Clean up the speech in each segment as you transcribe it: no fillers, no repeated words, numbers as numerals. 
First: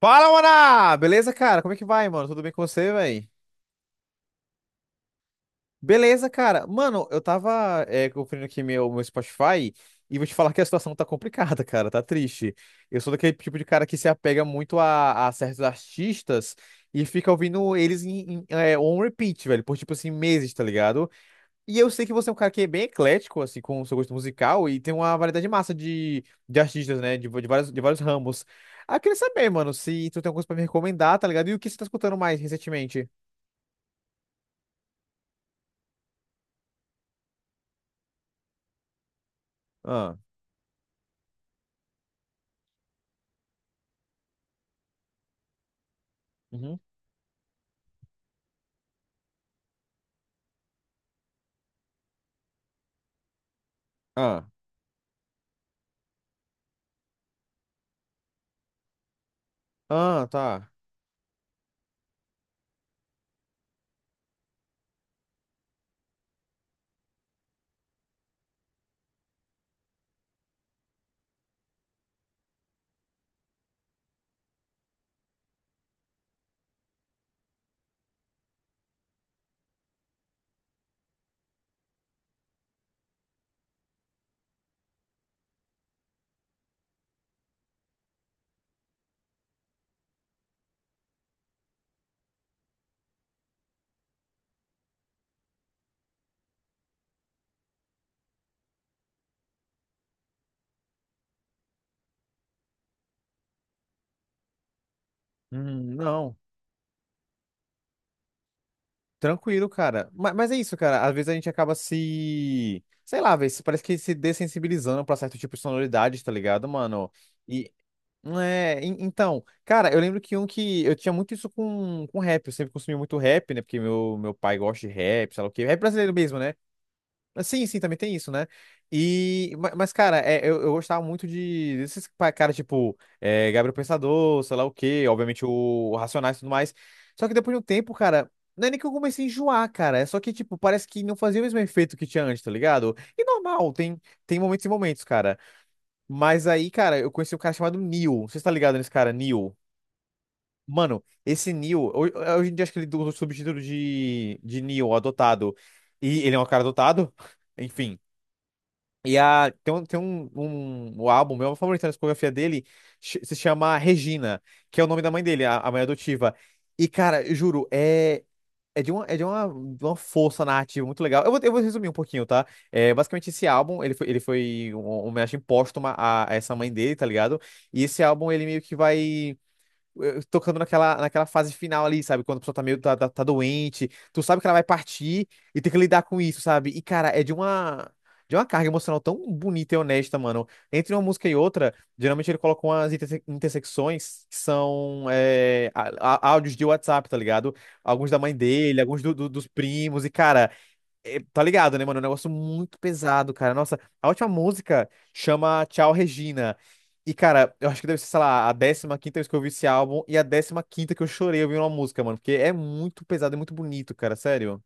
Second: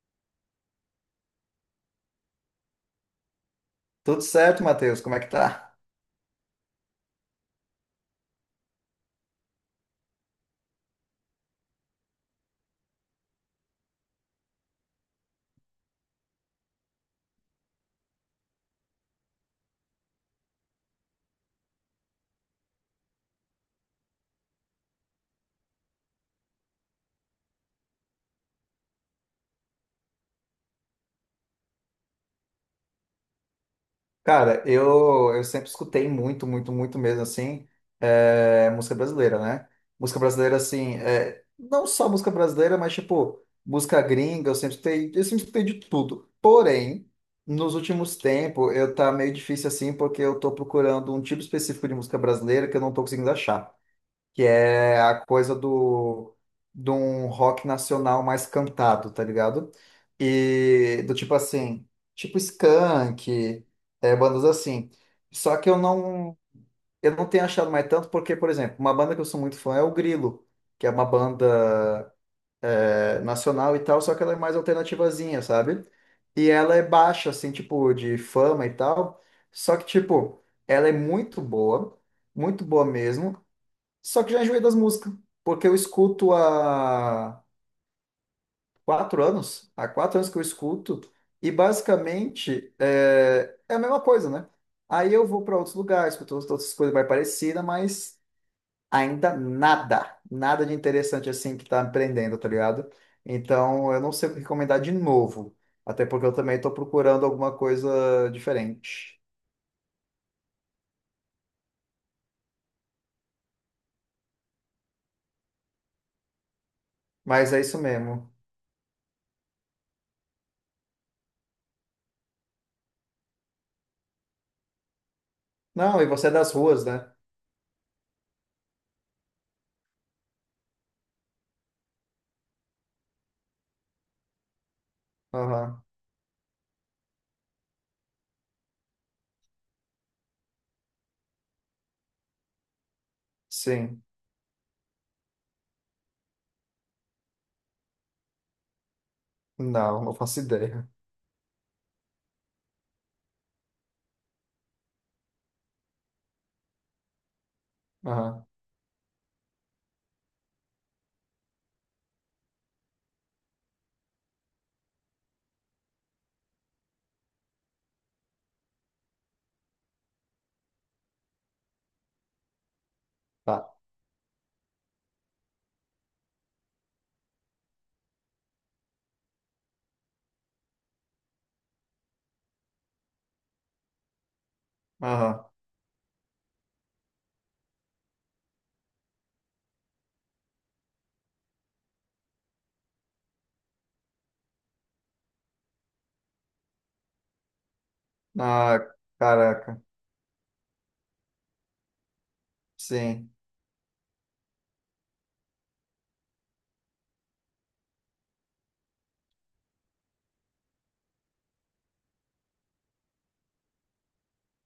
Fala, Maná! Beleza, cara? Como é que vai, mano? Tudo bem com você, véi? Tudo certo, Matheus? Como é que tá? Beleza, cara. Mano, eu tava conferindo aqui meu Spotify e vou te falar que a situação tá complicada, cara. Tá triste. Eu sou daquele tipo de cara que se apega muito a certos artistas e fica ouvindo eles em on repeat, velho, por tipo assim, meses, tá ligado? E eu sei que você é um cara que é bem eclético, assim, com o seu gosto musical, e tem uma variedade massa de artistas, né? De vários ramos. Ah, queria saber, mano, se tu tem alguma coisa pra me recomendar, tá ligado? E o que você tá escutando mais recentemente? Cara, eu sempre escutei muito, muito, muito mesmo, assim, música brasileira, né? Ah, Música brasileira, assim, é, não só música brasileira, mas, tipo, música gringa, eu sempre escutei de tudo. uhum. Porém, nos últimos tempos, eu tá meio difícil, assim, porque eu tô procurando um tipo específico de música brasileira que eu não tô conseguindo achar. Que Ah, é a coisa do de um rock nacional mais cantado, tá ligado? ah, tá. E do tipo assim, tipo Skank, é, bandas assim. Só que eu não tenho achado mais tanto porque, por exemplo, uma banda que eu sou muito fã é o Grilo, que é uma banda é, nacional e tal, só que ela é mais alternativazinha, sabe? E ela é baixa assim, tipo de fama e tal, só que tipo, ela é muito boa mesmo. Só que já enjoei das músicas, porque eu escuto há quatro anos que eu escuto, e basicamente é a mesma coisa, né? Aí eu vou para outros lugares, escuto outras coisas mais parecidas, mas ainda nada, nada de interessante assim que tá me prendendo, tá ligado? Então eu não sei o que recomendar de novo, até porque eu Não. também tô procurando alguma coisa diferente. Tranquilo, cara. Mas é isso, cara. Às vezes a gente acaba se. Sei lá, velho. Parece que se dessensibilizando pra certo tipo de sonoridade, tá ligado, mano? Mas é E, isso mesmo. então, cara, eu lembro que um que eu tinha muito isso com rap, eu sempre consumi muito rap, né? Porque meu pai gosta de rap, sei lá o quê, rap Não, e brasileiro você é mesmo, das né? ruas, né? Mas sim, sim, também tem isso, né? Mas, cara, eu gostava muito de caras tipo Gabriel Pensador, sei lá o quê, obviamente o, Aham, o Racionais e tudo mais. Só que depois de um tempo, cara, não é nem que eu comecei a enjoar, cara, é só que, tipo, parece que não fazia o mesmo efeito que tinha antes, tá ligado? E normal, tem, sim. tem momentos e momentos, cara. Mas aí, cara, eu conheci um cara chamado Neil. Você tá ligado nesse cara, Neil? Não, não faço ideia. Mano, esse Neil, hoje em dia acho que ele usa o subtítulo de Neil, adotado. E ele é um cara adotado? Enfim. Aham, Tem um álbum, meu favorito na discografia dele, se chama Regina, que é o nome da mãe dele, a mãe adotiva. E, cara, eu juro, é, é de uma força narrativa muito legal. Eu vou resumir um pouquinho, tá? Basicamente, esse tá. álbum, ele foi uma homenagem póstuma a essa mãe dele, tá ligado? E esse álbum, ele meio que vai tocando naquela fase final ali, sabe? Quando a pessoa tá meio doente, tu sabe que ela vai partir Aham. e tem que lidar com isso, sabe? E, cara, De uma carga emocional tão bonita e honesta, mano. Entre uma música e outra, geralmente ele coloca umas intersecções que são áudios de WhatsApp, tá ligado? Alguns da mãe Ah, dele, alguns dos caraca. primos. E, cara, é, tá ligado, né, mano? É um negócio muito Sim. pesado, cara. Nossa, a última música chama Tchau Regina. E, cara, eu acho que deve ser, sei lá, a 15ª vez que eu ouvi esse álbum e a 15ª que eu chorei ouvindo uma música, mano. Porque é muito pesado e muito bonito, cara, sério.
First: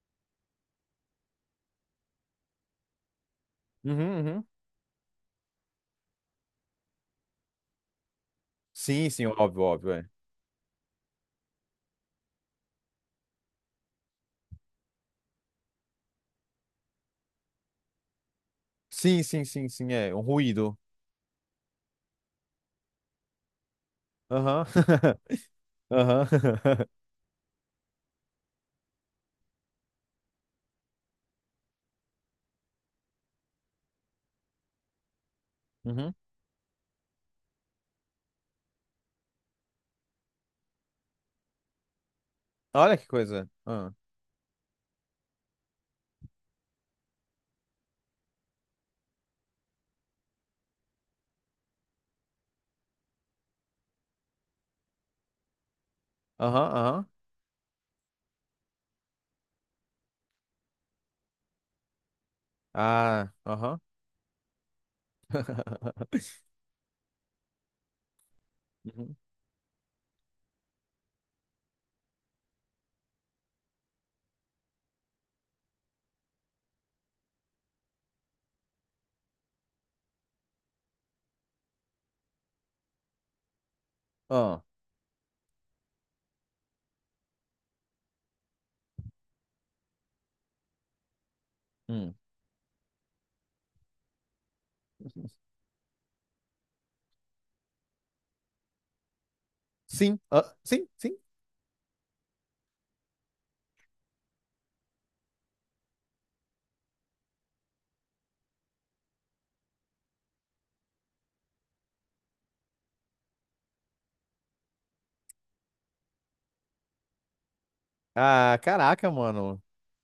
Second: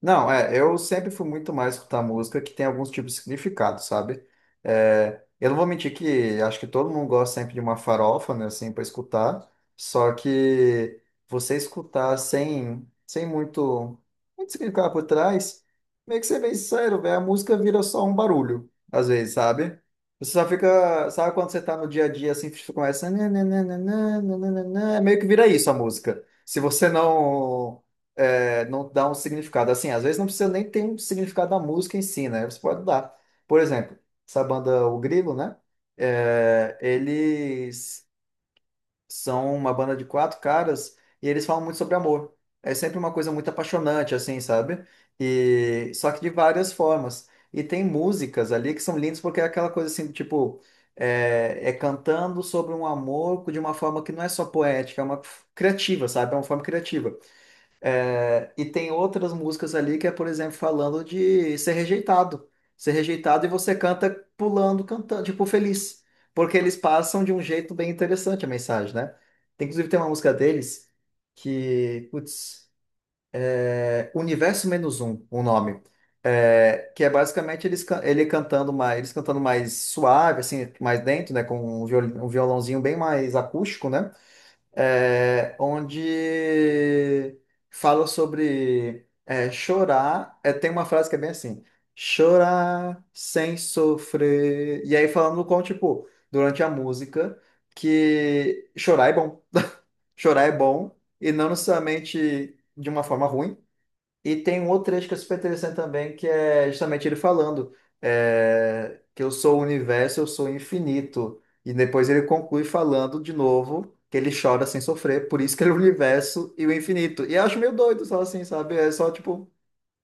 Não, é, eu sempre fui muito mais escutar música que tem alguns tipos de significado, Uhum, sabe? uhum. É, eu não vou mentir que acho que todo mundo gosta sempre de uma farofa, né, assim, para Sim, sim, escutar, óbvio, óbvio, é. só que você escutar sem, sem muito, muito significado por trás, meio que ser bem sincero, velho, a música vira só um barulho, às Sim, vezes, sim, sim, sabe? sim, é. Um Você só ruído. fica, sabe quando você tá no dia a dia, assim, você começa, nananana, Aham. nananana, meio que vira isso a música. Aham. Se você não é, não dá um significado. Assim, às vezes não precisa nem ter um significado da música em si, né? Você pode dar. Por exemplo, essa banda O Grilo, né? Uhum. É, eles são uma banda de quatro caras e eles falam muito sobre amor. É Olha sempre que uma coisa muito coisa. Ah. apaixonante, assim, sabe? E só que de várias formas. E tem músicas ali que são lindas porque é aquela coisa assim, tipo, é cantando sobre um amor de uma forma que não é só poética, é uma criativa, sabe? É uma forma Aham, aham. criativa. E tem outras músicas ali que é, por exemplo, falando de ser rejeitado. Ser Ah, rejeitado e você aham. canta pulando, cantando, tipo, feliz. Porque eles passam de um jeito bem interessante a mensagem, né? Uhum. Tem, inclusive, tem uma música deles que, putz, é Universo Menos Um, o nome. É, que é basicamente eles, ele cantando mais, eles cantando mais suave, assim, mais dentro, né? Com um um violãozinho bem mais acústico, né? Ah. É, onde fala sobre é, chorar. É, tem uma frase que é bem assim: Hum. chorar sem sofrer. E aí falando com, tipo, durante a música, que chorar é bom. Sim, Chorar é ah, sim, bom, sim. e não necessariamente de uma forma ruim. E tem um outro trecho que é super interessante também, que é justamente ele falando é, que eu sou o universo, eu sou o infinito. E depois ele conclui falando de novo que ele chora sem sofrer, por isso que ele é o universo e o infinito. E eu acho meio doido só assim, Ah, sabe? É caraca, só tipo, mano.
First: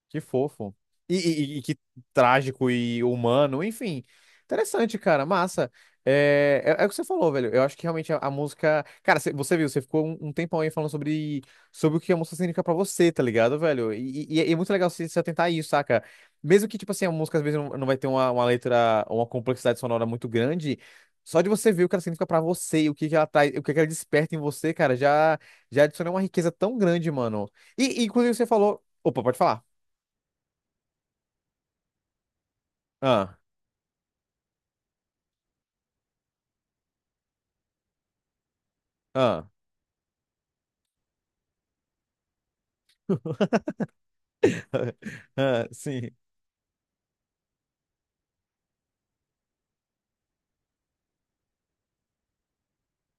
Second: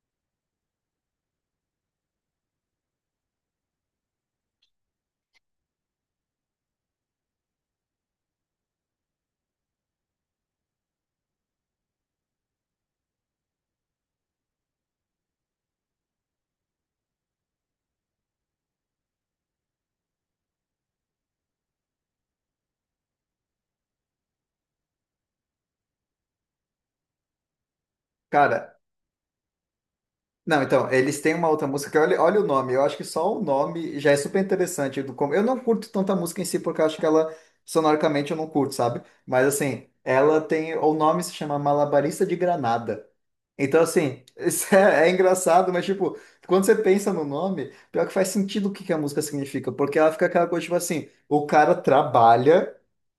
Que fofo. E que trágico e humano, enfim. Interessante, cara, massa. É o que você falou, velho. Eu acho que realmente a música. Cara, você viu, você ficou um tempão aí falando sobre o que a música significa pra você, tá ligado, velho? E é muito legal você se atentar a isso, saca? Mesmo que, tipo assim, a música às vezes não vai ter uma letra, uma complexidade sonora muito grande, só de você ver o que ela significa pra você e o que, que ela traz, o que, que ela desperta em você, cara, já, já adiciona uma riqueza tão grande, mano. E inclusive, você cara. falou. Opa, pode falar. Não, então, eles têm uma outra música que olha, olha o nome. Eu acho que só Ah, o nome já é super interessante. Eu não curto tanta música em si, porque eu acho que ela, sonoricamente, eu não curto, sabe? ah. Mas assim, ela tem. O nome se chama Malabarista de Granada. Então, assim, isso é, é Ah, engraçado, mas, sim. tipo, quando você pensa no nome, pior que faz sentido o que que a música significa, porque ela fica aquela coisa, tipo assim, o cara trabalha,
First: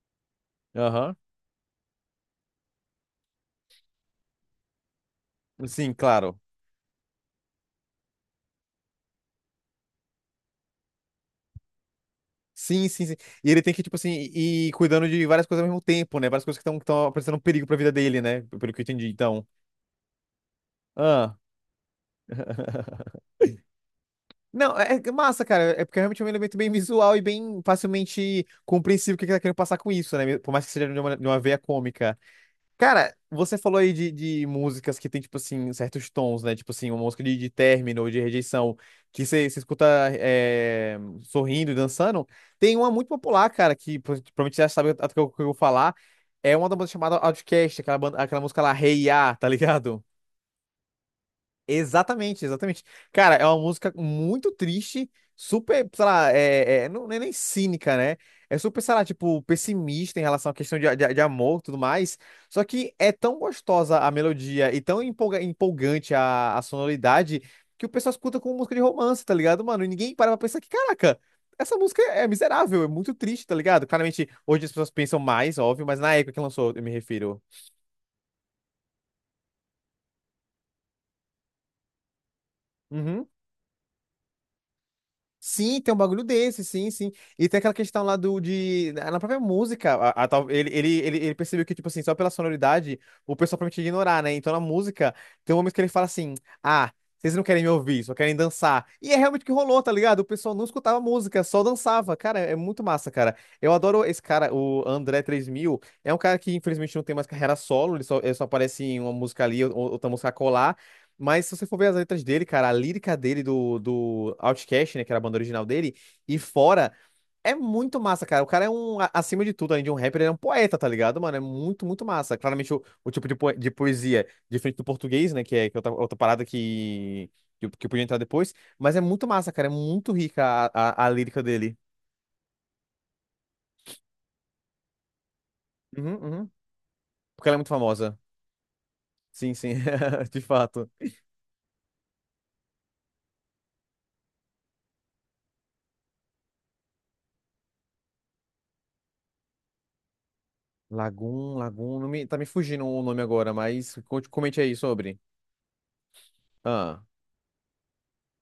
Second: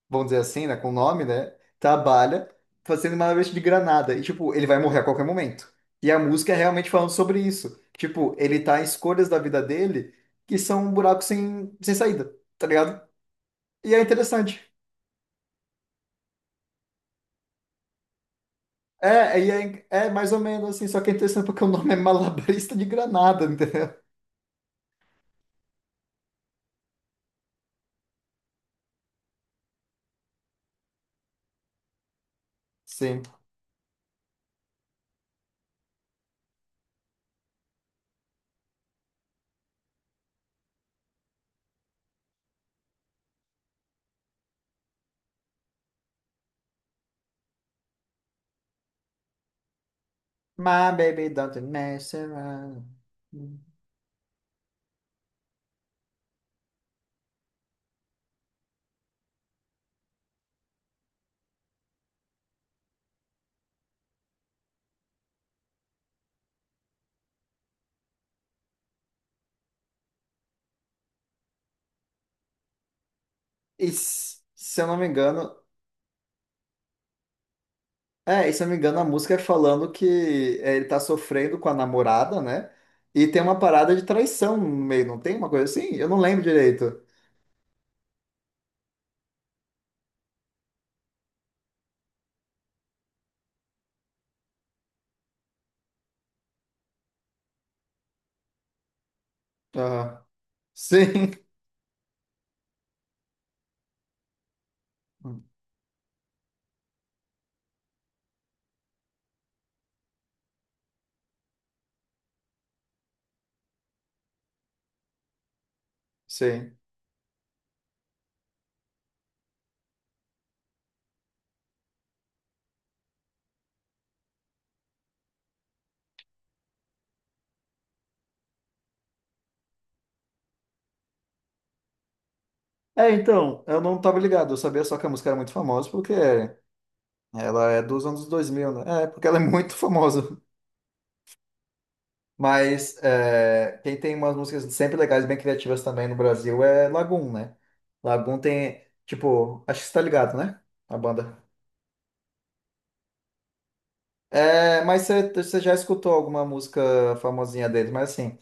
vamos dizer assim, né, com o Aham. nome, né, trabalha fazendo uma vez de granada, e, tipo, ele vai morrer a qualquer momento. Sim, E a claro. música é realmente falando sobre isso. Tipo, ele tá em escolhas da vida dele que são um buraco sem, sem saída, tá Sim, ligado? sim, sim. E ele tem que, E tipo é assim, interessante. ir cuidando de várias coisas ao mesmo tempo, né? Várias coisas que estão apresentando um perigo pra vida dele, né? Pelo que eu entendi, então. É mais ou menos assim, só que é Ah. interessante porque o nome é Malabarista de Granada, entendeu? Não, é massa, cara. É porque realmente um elemento bem visual e bem facilmente compreensível o que ele tá querendo passar com isso, né? Por mais que seja de uma veia cômica. Cara, Sim. você falou aí de músicas que tem, tipo assim, certos tons, né? Tipo assim, uma música de término, ou de rejeição, que você escuta sorrindo e dançando. Tem uma muito popular, cara, que provavelmente você já sabe o que eu vou falar. É uma da banda chamada Outcast, aquela, aquela música lá, Hey Ya, tá ligado? My baby don't mess Exatamente, exatamente. around. Cara, é uma música muito triste, super, sei lá, não é nem cínica, né? É super, sei lá, tipo, pessimista em relação à questão de amor e tudo mais. Só que é tão gostosa a melodia e tão empolgante a sonoridade que o pessoal escuta como música de romance, tá ligado, mano? E ninguém para pra pensar que, caraca, essa música é miserável, é muito triste, tá ligado? E, Claramente, hoje as pessoas pensam mais, óbvio, mas na época que lançou, eu me refiro. Se eu não me engano, a música é falando que é, ele tá sofrendo com a namorada, né? E Uhum. tem uma parada de traição no meio, não tem uma coisa Sim, tem assim? um Eu não bagulho lembro desse, sim, direito. sim. E tem aquela questão lá do de. Na própria música, a tal- ele percebeu que, tipo assim, só pela sonoridade, o pessoal promete ignorar, né? Então na música, tem um momento que ele fala assim: ah, vocês não querem me ouvir, só querem dançar. E é realmente o que rolou, tá ligado? O Aham. pessoal não escutava Sim, música, só dançava. Cara, é muito massa, cara. Eu adoro esse cara, o André três mil É um cara que, infelizmente, não tem mais carreira solo, ele só aparece em uma música ali, ou outra música colar, mas se você for ver as letras dele, cara, a lírica dele do Outcast, né, que era a banda original dele, e sim. fora, é muito massa, cara. O cara é, acima de tudo, além de um rapper, ele é um poeta, tá ligado, mano? É muito, muito massa. Claramente o tipo de poesia diferente do português, né, que é outra parada que eu podia entrar depois, mas é muito massa, cara. É muito rica a lírica dele. É, então, eu não tava ligado, eu sabia só que a música era muito famosa porque Uhum, uhum. Porque ela é muito ela é dos famosa. anos 2000, né? É, porque ela é Sim, sim, muito famosa. de fato. Mas é, quem tem umas músicas sempre legais, bem criativas também no Brasil é Lagoon, né? Lagoon tem, tipo, acho que você tá ligado, né? A banda. Lagoon, Lagoon, não me, tá me fugindo o nome agora, mas comente aí É, mas sobre. Você já escutou alguma Ah. música famosinha deles, mas assim,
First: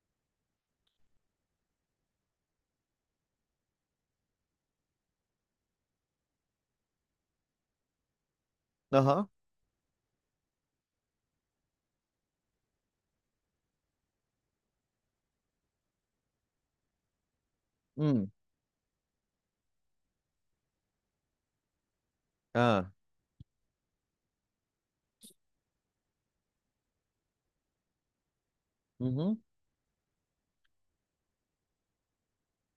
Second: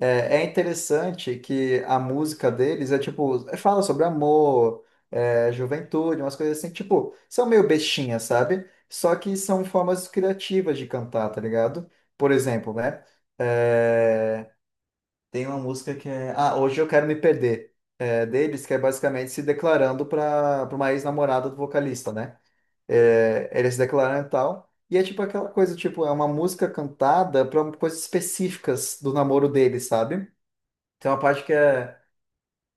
é interessante que a música deles é tipo, é, fala sobre amor, é, juventude, umas coisas assim, tipo, são meio bestinhas, sabe? Só Aham. que são formas criativas de cantar, tá ligado? Por exemplo, né? É, tem uma música que é. Ah, hoje eu quero me perder. É Hum. deles, que é basicamente se declarando para uma ex-namorada do vocalista, né? Ah. É, eles se declaram e tal. E é tipo aquela coisa, tipo, é uma música cantada para coisas específicas do Uhum. namoro deles, sabe? Tem uma parte que é,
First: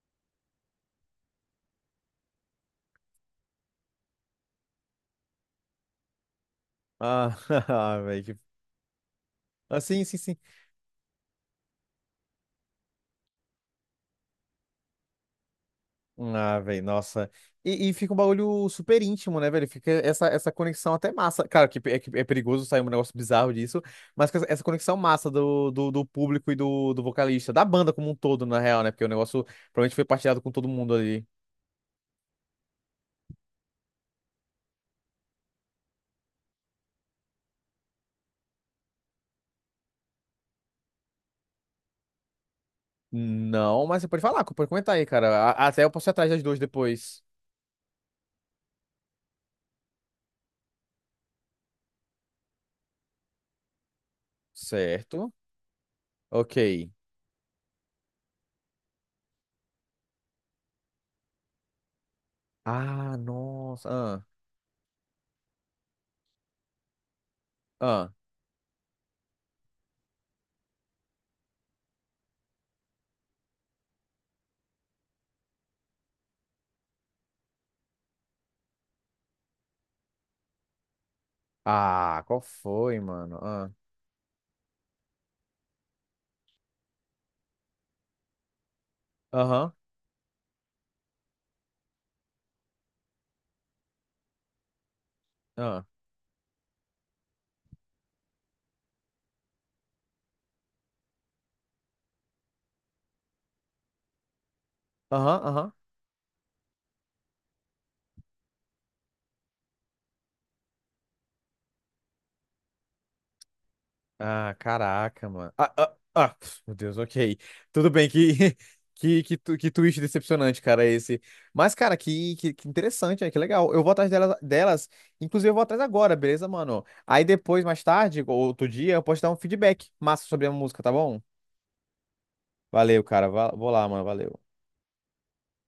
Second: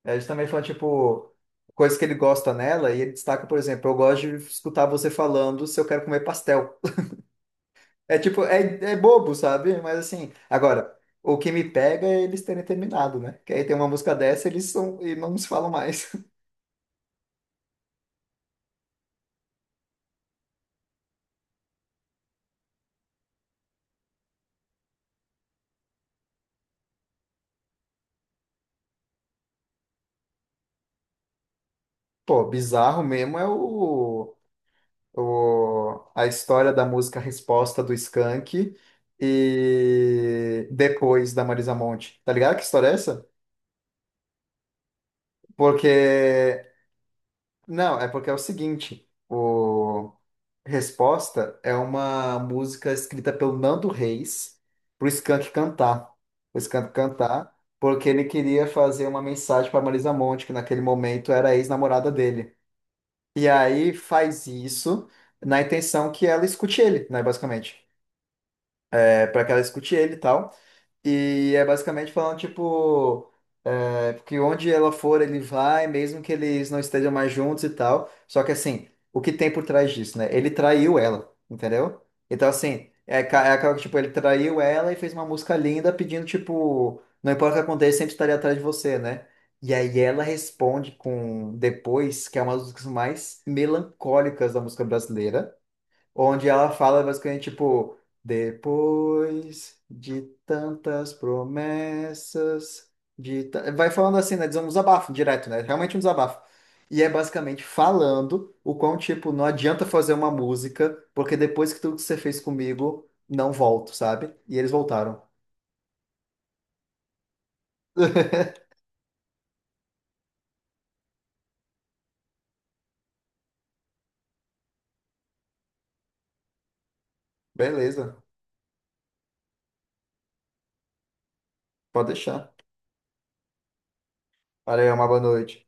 é justamente falando, tipo, coisas que ele gosta nela, e ele destaca, por exemplo, eu gosto de escutar você falando se eu quero comer pastel. Ah, ah, É velho. Tipo, é, é bobo, sabe? Ah, Mas sim, sim, assim, sim. agora, o que me pega é eles terem terminado, né? Que aí tem uma música dessa, eles são e não se falam mais. Ah, velho, nossa. E fica um bagulho super íntimo, né, velho? Fica essa conexão até massa. Claro que é perigoso sair um negócio bizarro disso, mas com essa conexão massa do público e do vocalista, da banda como um todo, na real, né? Porque o negócio provavelmente foi partilhado com todo mundo ali. Pô, bizarro mesmo é o a história da música Resposta do Skank e depois da Marisa Monte. Tá ligado que história é essa? Não, mas você pode falar, pode comentar aí, cara. Até Porque eu posso ir atrás das duas depois. Não, é porque é o seguinte, o Resposta é uma música escrita pelo Nando Reis pro Certo. Skank cantar. Ok. O Skank cantar, porque ele queria fazer uma mensagem para Marisa Monte, que naquele momento era a ex-namorada dele. Ah, E aí nossa. faz isso na intenção que ela escute ele, né, basicamente Ah, ah. Para que ela escute ele e tal. E é basicamente falando, tipo, é, que onde ela for, ele vai, mesmo que eles não estejam mais juntos e tal. Só que, assim, o que tem por trás disso, né? Ele traiu ela, entendeu? Ah, qual Então, assim, foi, mano? É Ah, aquela que, tipo, ele traiu ela e fez uma música linda pedindo, tipo, não importa o que aconteça, sempre estarei atrás de você, né? E aham, aí ela responde com Depois, que é uma das músicas mais melancólicas da música brasileira ah, onde ela fala basicamente tipo, depois de tantas promessas, vai falando assim, né? Diz um desabafo aham, direto, né? aham. Realmente um desabafo. E é basicamente falando o quão, tipo, não adianta fazer uma música, porque depois que tudo que você fez comigo, não volto, sabe? Ah, E eles voltaram. caraca, mano. Ah, ah, ah, pf, meu Deus, ok. Tudo bem, que twist decepcionante, cara, esse. Mas, cara, que interessante, né? Que legal. Eu vou atrás delas, inclusive eu vou atrás agora, beleza, mano? Aí depois, mais Beleza, tarde, ou outro dia, eu posso dar um feedback massa sobre a música, tá bom? pode deixar. Valeu, cara. Vou lá, mano. Valeu. Valeu, uma boa noite.